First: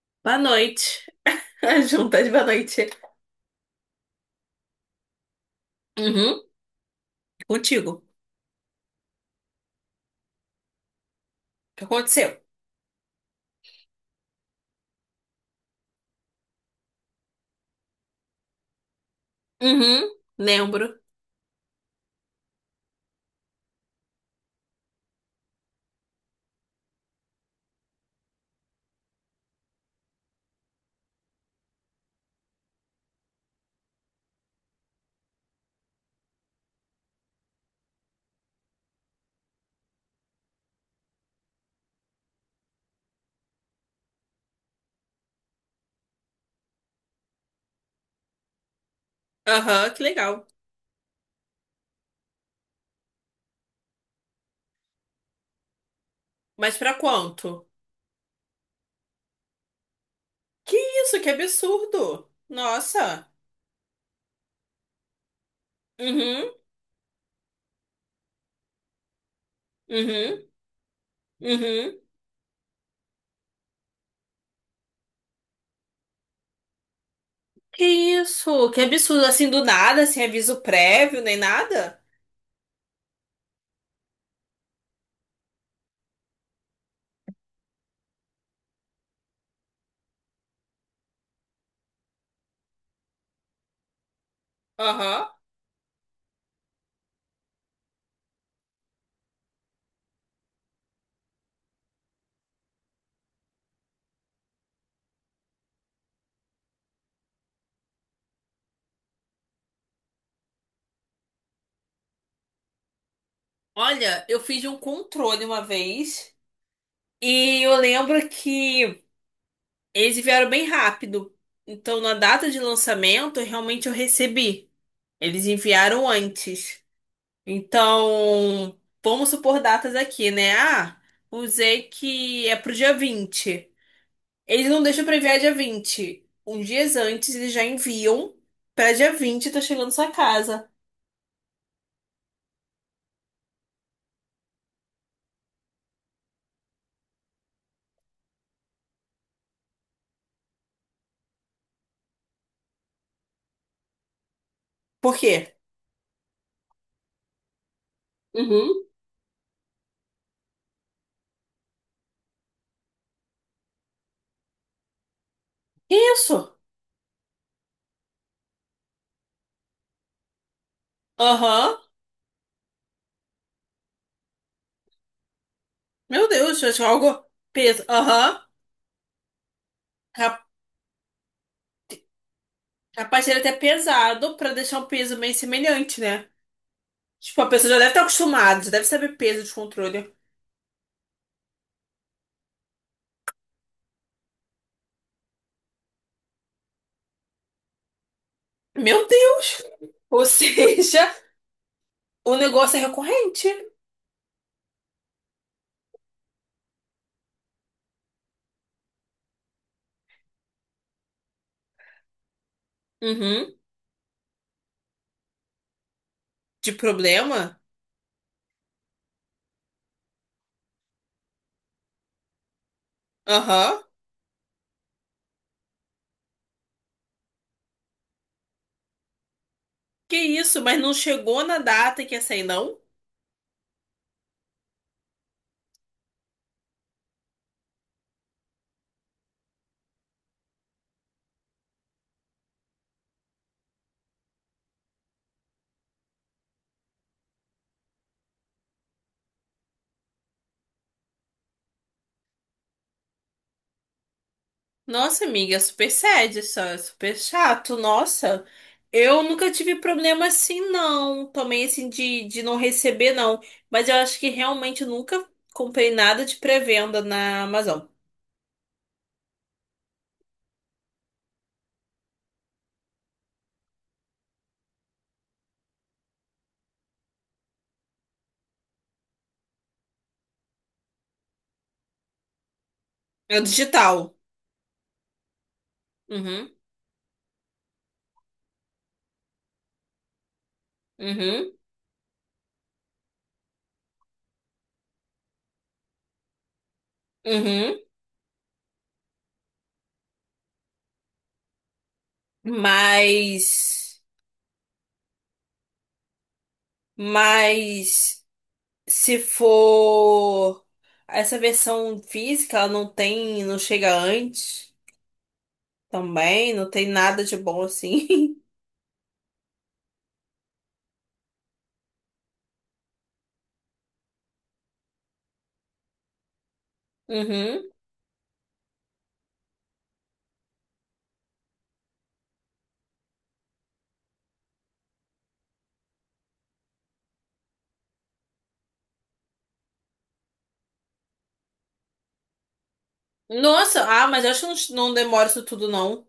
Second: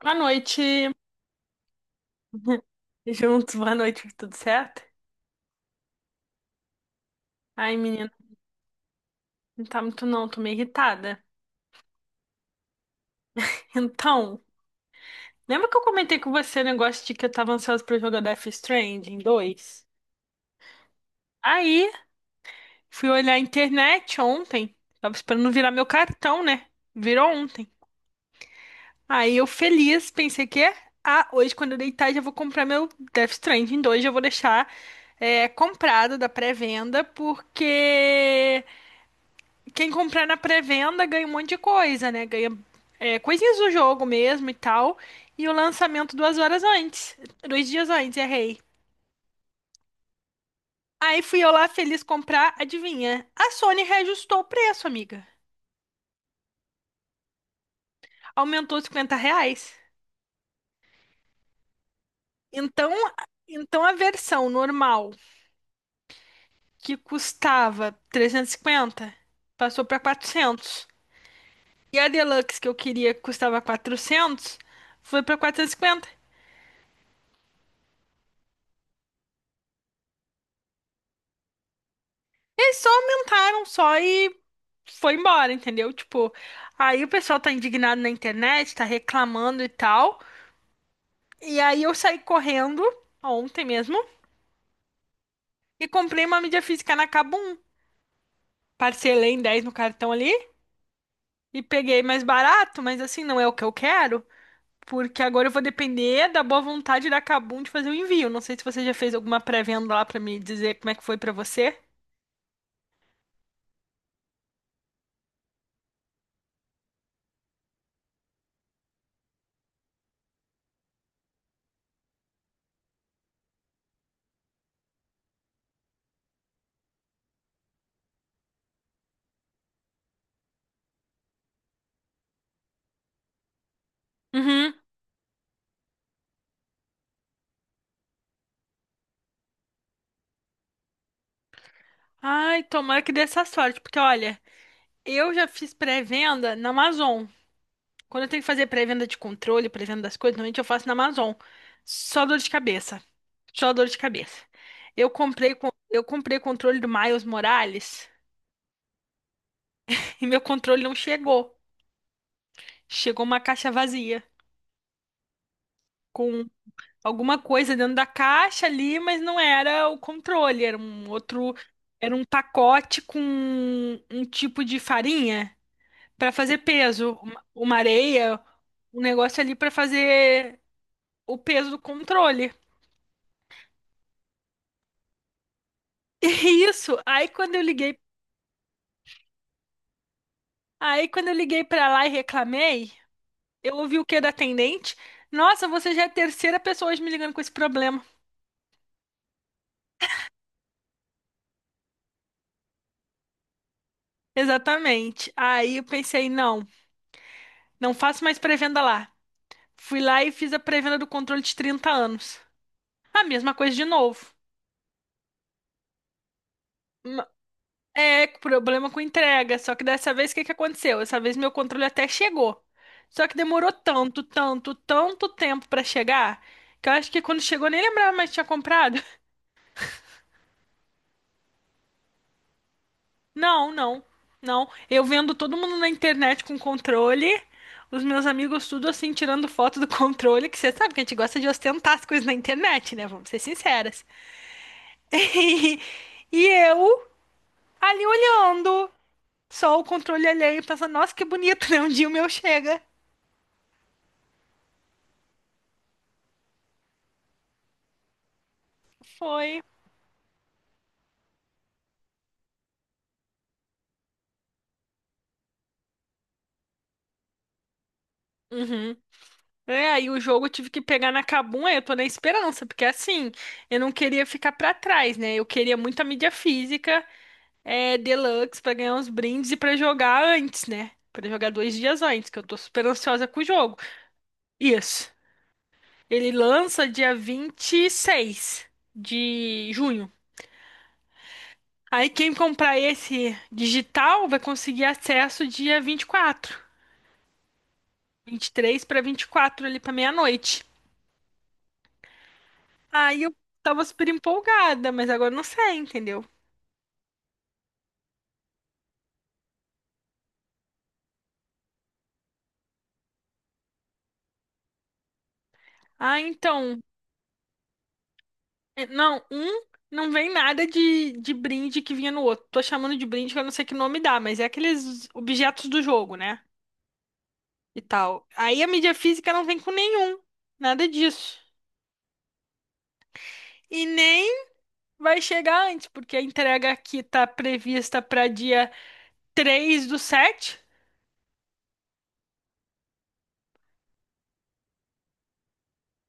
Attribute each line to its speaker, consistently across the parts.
Speaker 1: Boa
Speaker 2: Boa
Speaker 1: noite.
Speaker 2: noite. As juntas, boa noite.
Speaker 1: Juntos, boa noite, tudo certo?
Speaker 2: Uhum,
Speaker 1: Ai,
Speaker 2: contigo.
Speaker 1: menina, não tá muito não, tô meio irritada.
Speaker 2: O que aconteceu?
Speaker 1: Então, lembra que eu comentei com você o negócio de que eu tava ansiosa pra jogar Death Stranding 2?
Speaker 2: Uhum, lembro.
Speaker 1: Aí, fui olhar a internet ontem, tava esperando virar meu cartão, né? Virou ontem. Aí eu feliz, pensei que, ah, hoje quando eu deitar já vou comprar meu Death Stranding 2, já vou deixar comprado da pré-venda, porque quem comprar na pré-venda ganha um monte de coisa, né? Ganha coisinhas do jogo mesmo e tal. E o lançamento 2 horas antes. Dois dias antes, errei.
Speaker 2: Aham, que legal.
Speaker 1: Aí fui eu lá feliz comprar, adivinha? A Sony reajustou o preço, amiga.
Speaker 2: Mas pra quanto?
Speaker 1: Aumentou R$ 50.
Speaker 2: Que isso, que absurdo.
Speaker 1: Então,
Speaker 2: Nossa.
Speaker 1: então a versão normal,
Speaker 2: Uhum,
Speaker 1: que custava 350, passou para
Speaker 2: uhum,
Speaker 1: 400. E
Speaker 2: uhum.
Speaker 1: a Deluxe, que eu queria, que custava 400, foi para 450.
Speaker 2: Que isso, que absurdo. Assim, do nada, sem aviso prévio, nem nada.
Speaker 1: Eles só aumentaram só e foi embora, entendeu? Tipo, aí o pessoal tá indignado na internet, tá reclamando e tal. E aí eu saí correndo, ontem mesmo,
Speaker 2: Aham.
Speaker 1: e comprei uma mídia física na Kabum. Parcelei em 10 no cartão ali e peguei mais barato, mas assim, não é o que eu quero. Porque agora eu vou depender da boa vontade da Kabum de fazer o envio. Não sei se você já fez alguma pré-venda lá pra me dizer como é que foi pra você.
Speaker 2: Olha, eu fiz um controle uma vez e eu lembro que eles vieram bem rápido. Então, na data de lançamento, realmente eu recebi. Eles enviaram antes. Então, vamos supor datas aqui, né? Usei que é pro dia 20. Eles
Speaker 1: Uhum.
Speaker 2: não deixam pra enviar dia 20. Uns dias antes, eles já enviam pra dia 20 tá chegando sua casa.
Speaker 1: Ai, tomara que dê essa sorte, porque olha, eu já fiz pré-venda na Amazon. Quando eu tenho que fazer pré-venda de controle, pré-venda das coisas, normalmente eu faço na Amazon. Só dor de cabeça. Só dor de cabeça. Eu
Speaker 2: Por quê?
Speaker 1: comprei, eu comprei controle do Miles Morales
Speaker 2: Uhum.
Speaker 1: e meu controle não chegou. Chegou uma caixa vazia,
Speaker 2: Que isso.
Speaker 1: com alguma coisa dentro da caixa ali, mas não era o controle, era um outro,
Speaker 2: Aham.
Speaker 1: era um pacote com um tipo de farinha
Speaker 2: Meu
Speaker 1: para fazer
Speaker 2: Deus, eu acho
Speaker 1: peso,
Speaker 2: algo
Speaker 1: uma
Speaker 2: peso.
Speaker 1: areia,
Speaker 2: Aham.
Speaker 1: um negócio ali para
Speaker 2: Ca-
Speaker 1: fazer o peso do controle.
Speaker 2: Capaz de ele é até pesado pra deixar um peso meio semelhante, né?
Speaker 1: Isso. Aí
Speaker 2: Tipo, a
Speaker 1: quando eu
Speaker 2: pessoa já deve
Speaker 1: liguei,
Speaker 2: estar acostumada, já deve saber peso de controle.
Speaker 1: aí quando eu liguei pra lá e reclamei, eu ouvi o que da atendente? Nossa, você já é a terceira pessoa hoje me ligando com esse problema.
Speaker 2: Meu Deus! Ou seja, o negócio é recorrente.
Speaker 1: Exatamente. Aí eu pensei, não, não faço mais pré-venda lá. Fui lá e fiz a pré-venda do controle de 30 anos. A
Speaker 2: Uhum.
Speaker 1: mesma coisa de novo.
Speaker 2: De
Speaker 1: Ma-
Speaker 2: problema?
Speaker 1: Problema com entrega. Só que dessa vez o que que aconteceu? Dessa vez meu controle até chegou. Só que demorou
Speaker 2: Aham.
Speaker 1: tanto, tanto, tanto tempo pra chegar, que eu acho que quando chegou eu nem lembrava mais que tinha comprado.
Speaker 2: Que isso, mas não chegou na data que ia sair, não?
Speaker 1: Não, não, não. Eu vendo todo mundo na internet com controle, os meus amigos tudo assim tirando foto do controle, que você sabe que a gente gosta de ostentar as coisas na internet, né? Vamos ser sinceras. Eu ali olhando, só o controle alheio, pensando, nossa, que bonito, né? Um dia o meu chega.
Speaker 2: Nossa, amiga, é super sad, isso é super chato. Nossa, eu nunca
Speaker 1: Foi.
Speaker 2: tive problema assim, não. Também, assim, de não receber, não. Mas eu acho que realmente eu nunca comprei nada de pré-venda na Amazon.
Speaker 1: Uhum. É, aí o jogo eu tive que pegar na Kabum, aí eu tô na esperança, porque assim, eu não queria ficar pra trás, né? Eu queria muita mídia física, Deluxe pra ganhar uns brindes e pra jogar antes, né? Pra jogar 2 dias antes, que eu tô super ansiosa
Speaker 2: É
Speaker 1: com o jogo.
Speaker 2: digital.
Speaker 1: Isso. Ele
Speaker 2: Uhum,
Speaker 1: lança dia 26 de junho.
Speaker 2: uhum,
Speaker 1: Aí quem comprar esse digital vai conseguir acesso dia
Speaker 2: uhum.
Speaker 1: 23 para 24 ali para meia-noite. Aí eu tava
Speaker 2: Mas,
Speaker 1: super empolgada, mas agora não sei, entendeu?
Speaker 2: mas se for essa versão física, ela não tem, não chega antes
Speaker 1: Ah,
Speaker 2: também, não
Speaker 1: então,
Speaker 2: tem nada de bom assim.
Speaker 1: É, Não, um não vem nada de brinde que vinha no outro. Tô chamando de brinde que eu não sei que nome dá, mas é aqueles objetos do jogo, né?
Speaker 2: Uhum.
Speaker 1: E tal. Aí a mídia física não vem com nenhum, nada disso. E nem vai chegar antes, porque a entrega aqui tá prevista para dia 03/07.
Speaker 2: Nossa, ah, mas eu acho que não, não demora isso tudo não.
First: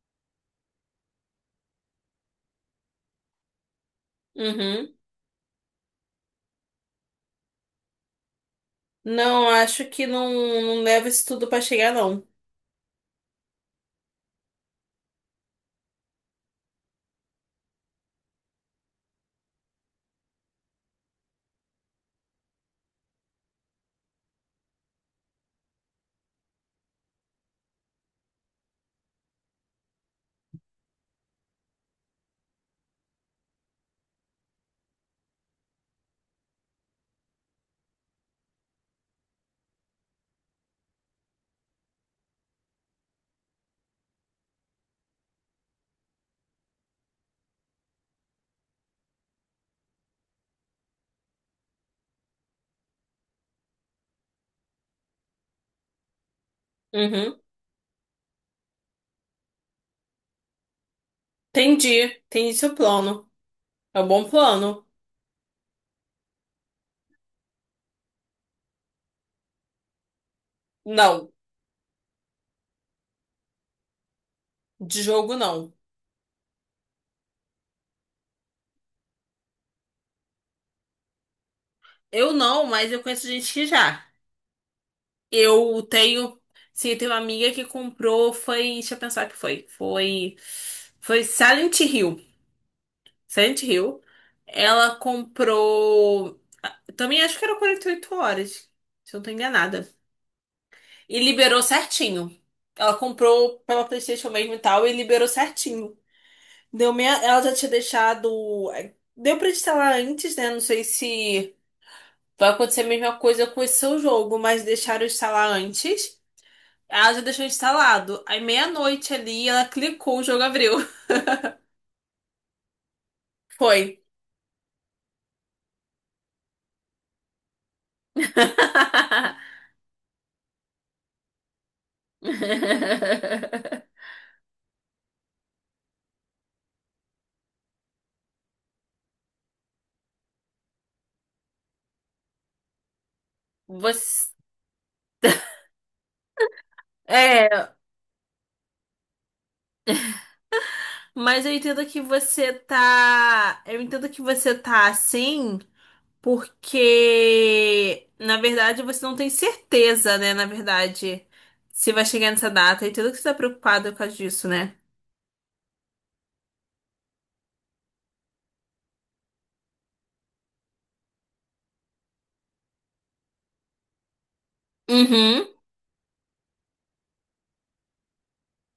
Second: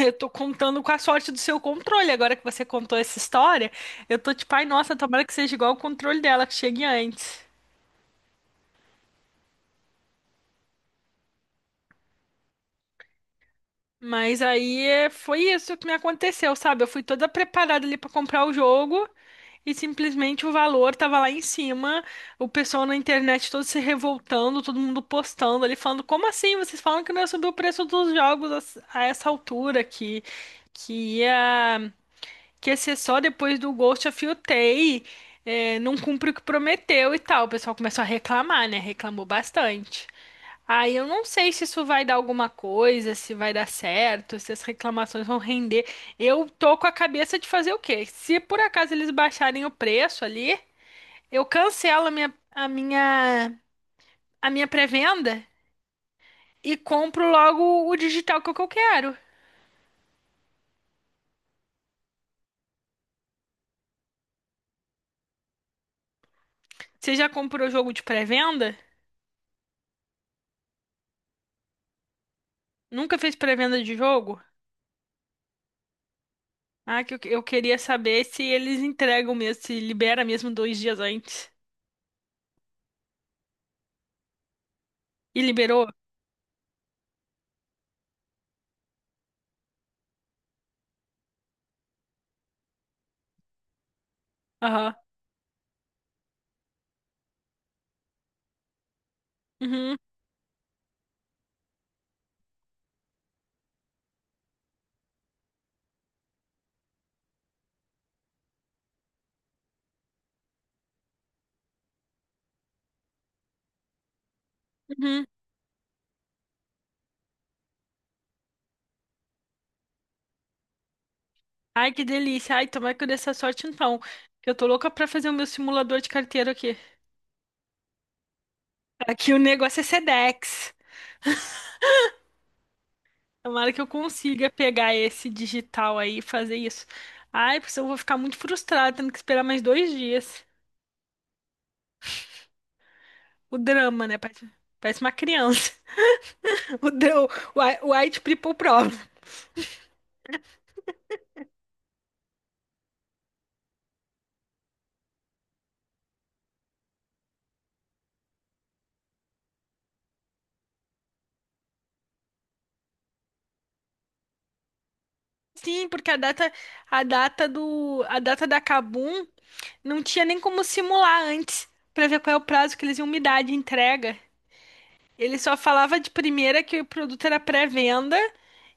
Speaker 1: Eu tô contando com a sorte do seu controle. Agora que você contou essa história, eu tô tipo, ai,
Speaker 2: Uhum.
Speaker 1: nossa, tomara que seja igual o controle dela, que chegue antes.
Speaker 2: Não, acho que não, não leva isso tudo pra chegar não.
Speaker 1: Mas aí é, foi isso que me aconteceu, sabe? Eu fui toda preparada ali pra comprar o jogo e simplesmente o valor tava lá em cima, o pessoal na internet todo se revoltando, todo mundo postando ali, falando: como assim? Vocês falam que não ia subir o preço dos jogos a essa altura aqui? Que ia, que ia ser só depois do Ghost of Yotei, não cumpre o que prometeu e tal. O pessoal começou a reclamar, né? Reclamou bastante. Ah, eu não sei se isso vai dar alguma coisa, se vai dar certo, se as reclamações vão render. Eu tô com a cabeça de fazer o quê? Se por acaso eles baixarem o preço ali, eu cancelo a minha pré-venda e compro
Speaker 2: Uhum.
Speaker 1: logo o digital que é o que eu quero.
Speaker 2: Entendi, entendi seu plano. É um bom plano.
Speaker 1: Você já comprou jogo de pré-venda?
Speaker 2: Não,
Speaker 1: Nunca fez pré-venda de jogo?
Speaker 2: de jogo não.
Speaker 1: Ah, que eu queria saber se eles entregam mesmo, se libera mesmo 2 dias antes.
Speaker 2: Eu não, mas eu conheço gente que já.
Speaker 1: E
Speaker 2: Eu
Speaker 1: liberou?
Speaker 2: tenho. Sim, eu tenho uma amiga que comprou. Foi. Deixa eu pensar o que foi. Foi. Foi Silent Hill. Silent Hill.
Speaker 1: Aham.
Speaker 2: Ela comprou. Também acho que era 48 horas. Se eu não tô enganada.
Speaker 1: Uhum,
Speaker 2: E liberou certinho. Ela comprou pela PlayStation mesmo e tal. E liberou certinho. Deu meia... Ela já tinha deixado. Deu pra instalar antes, né? Não sei se vai acontecer a mesma coisa com esse seu jogo, mas deixaram
Speaker 1: uhum.
Speaker 2: instalar antes. Ela já deixou instalado. Aí meia-noite ali, ela clicou, o jogo abriu.
Speaker 1: Ai, que delícia. Ai, tomara que eu dê essa sorte
Speaker 2: Foi.
Speaker 1: então. Que eu tô louca pra fazer o meu simulador de carteiro aqui. Aqui o negócio é Sedex. Tomara que eu consiga pegar esse digital aí e fazer isso. Ai, porque senão eu vou ficar muito frustrada, tendo que esperar mais 2 dias. O drama, né?
Speaker 2: Você...
Speaker 1: Parece, parece uma criança. O, dra- o
Speaker 2: É,
Speaker 1: o White People Problem.
Speaker 2: mas eu entendo que você tá. Eu entendo que você tá assim, porque na verdade você não tem certeza, né? Na verdade, se vai chegar nessa data. Eu entendo que você tá preocupado por causa disso, né?
Speaker 1: Sim, porque a data da Kabum não tinha nem como simular antes pra ver qual é o prazo que eles iam me dar de entrega. Ele
Speaker 2: Uhum.
Speaker 1: só falava de primeira que o produto era pré-venda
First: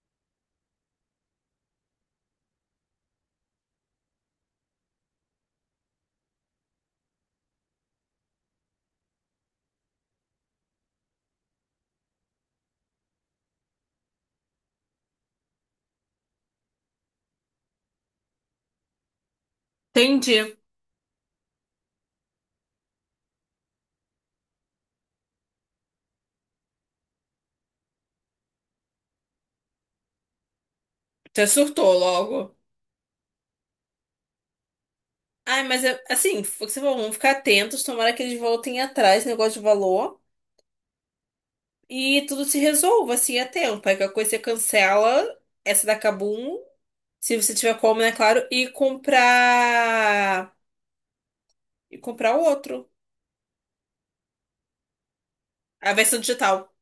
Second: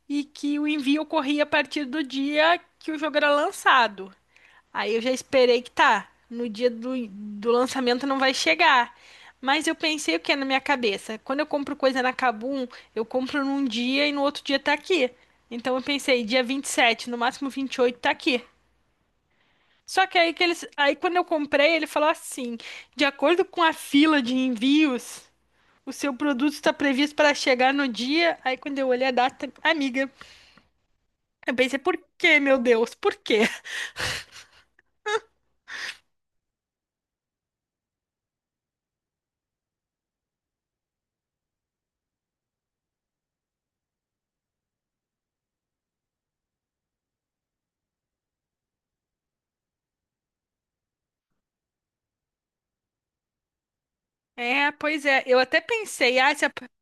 Speaker 1: e que o envio ocorria a partir do dia que o jogo era lançado. Aí eu já esperei que tá, no dia do lançamento não vai chegar. Mas eu pensei o que é na minha cabeça? Quando eu compro coisa na Kabum, eu compro num dia e no outro dia tá aqui. Então eu pensei, dia 27, no máximo 28 tá aqui. Só que aí
Speaker 2: Entendi.
Speaker 1: quando eu comprei, ele falou assim: de acordo com a fila de envios. O seu produto está previsto para chegar no dia. Aí quando eu olhei a data, amiga,
Speaker 2: Você
Speaker 1: eu pensei, por
Speaker 2: surtou
Speaker 1: quê,
Speaker 2: logo.
Speaker 1: meu Deus? Por quê?
Speaker 2: Ai, assim, foi o que você falou, vamos ficar atentos, tomara que eles voltem atrás, né, negócio de valor, e tudo se resolva, assim, a tempo. Aí qualquer coisa você cancela essa da Kabum, se você tiver como, né, claro, e comprar. E comprar outro.
Speaker 1: É, pois é, eu até
Speaker 2: A versão
Speaker 1: pensei, ah, se ap-
Speaker 2: digital.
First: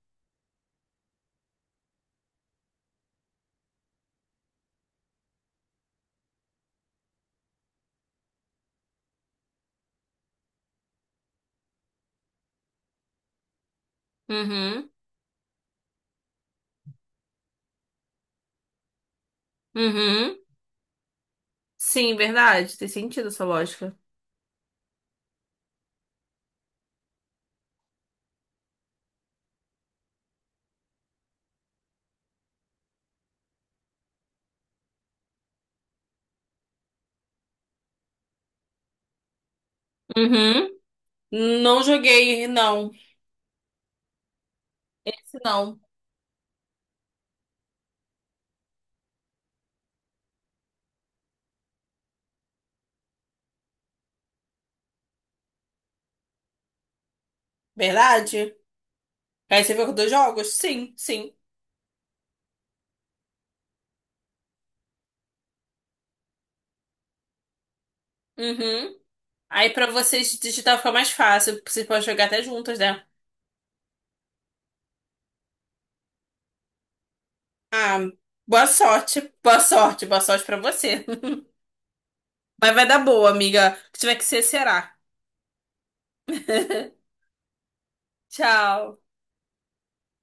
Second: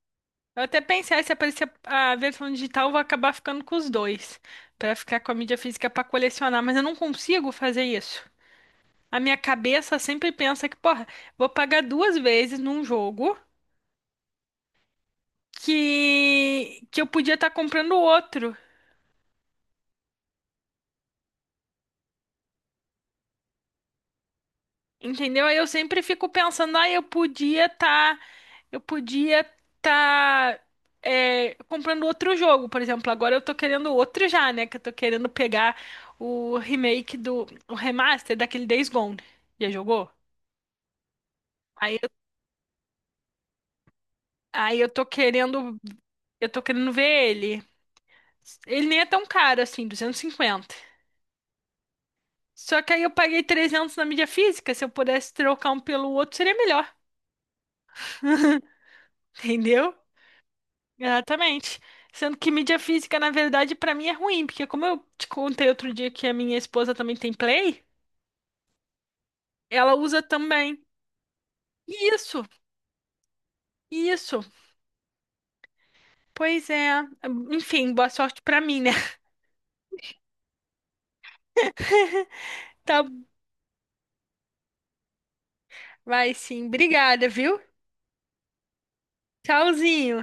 Speaker 1: eu até pensei, ah, se aparecer a versão digital, eu vou acabar ficando com os dois, para ficar com a mídia física para colecionar, mas eu não consigo fazer isso. A minha cabeça sempre pensa que, porra, vou pagar 2 vezes num jogo
Speaker 2: Uhum,
Speaker 1: que eu podia estar comprando outro.
Speaker 2: uhum. Sim, verdade. Tem sentido essa lógica.
Speaker 1: Entendeu? Aí eu sempre fico pensando, ah, eu podia estar comprando outro jogo, por exemplo. Agora eu tô querendo outro já, né? Que eu tô querendo pegar o remaster daquele Days Gone. Já jogou?
Speaker 2: Uhum. Não
Speaker 1: Aí, eu-
Speaker 2: joguei, não.
Speaker 1: aí
Speaker 2: Esse não.
Speaker 1: eu tô querendo ver ele. Ele nem é tão caro assim, 250. Só que aí eu paguei 300 na mídia física. Se eu pudesse trocar um pelo outro, seria melhor.
Speaker 2: Verdade? Aí você viu
Speaker 1: Entendeu?
Speaker 2: com dois jogos? Sim, sim.
Speaker 1: Exatamente. Sendo que mídia física, na verdade, pra mim é ruim, porque como eu te contei outro dia que a minha esposa também tem Play,
Speaker 2: Uhum. Aí pra
Speaker 1: ela usa
Speaker 2: vocês digitar
Speaker 1: também.
Speaker 2: fica mais fácil, vocês podem jogar até
Speaker 1: Isso,
Speaker 2: juntas, né?
Speaker 1: isso. Pois é. Enfim,
Speaker 2: Ah,
Speaker 1: boa sorte pra
Speaker 2: boa
Speaker 1: mim, né?
Speaker 2: sorte, boa sorte, boa sorte pra você. Mas vai dar
Speaker 1: Tá,
Speaker 2: boa, amiga. O que tiver que ser, será.
Speaker 1: vai sim. Obrigada, viu?
Speaker 2: Tchau.
Speaker 1: Tchauzinho.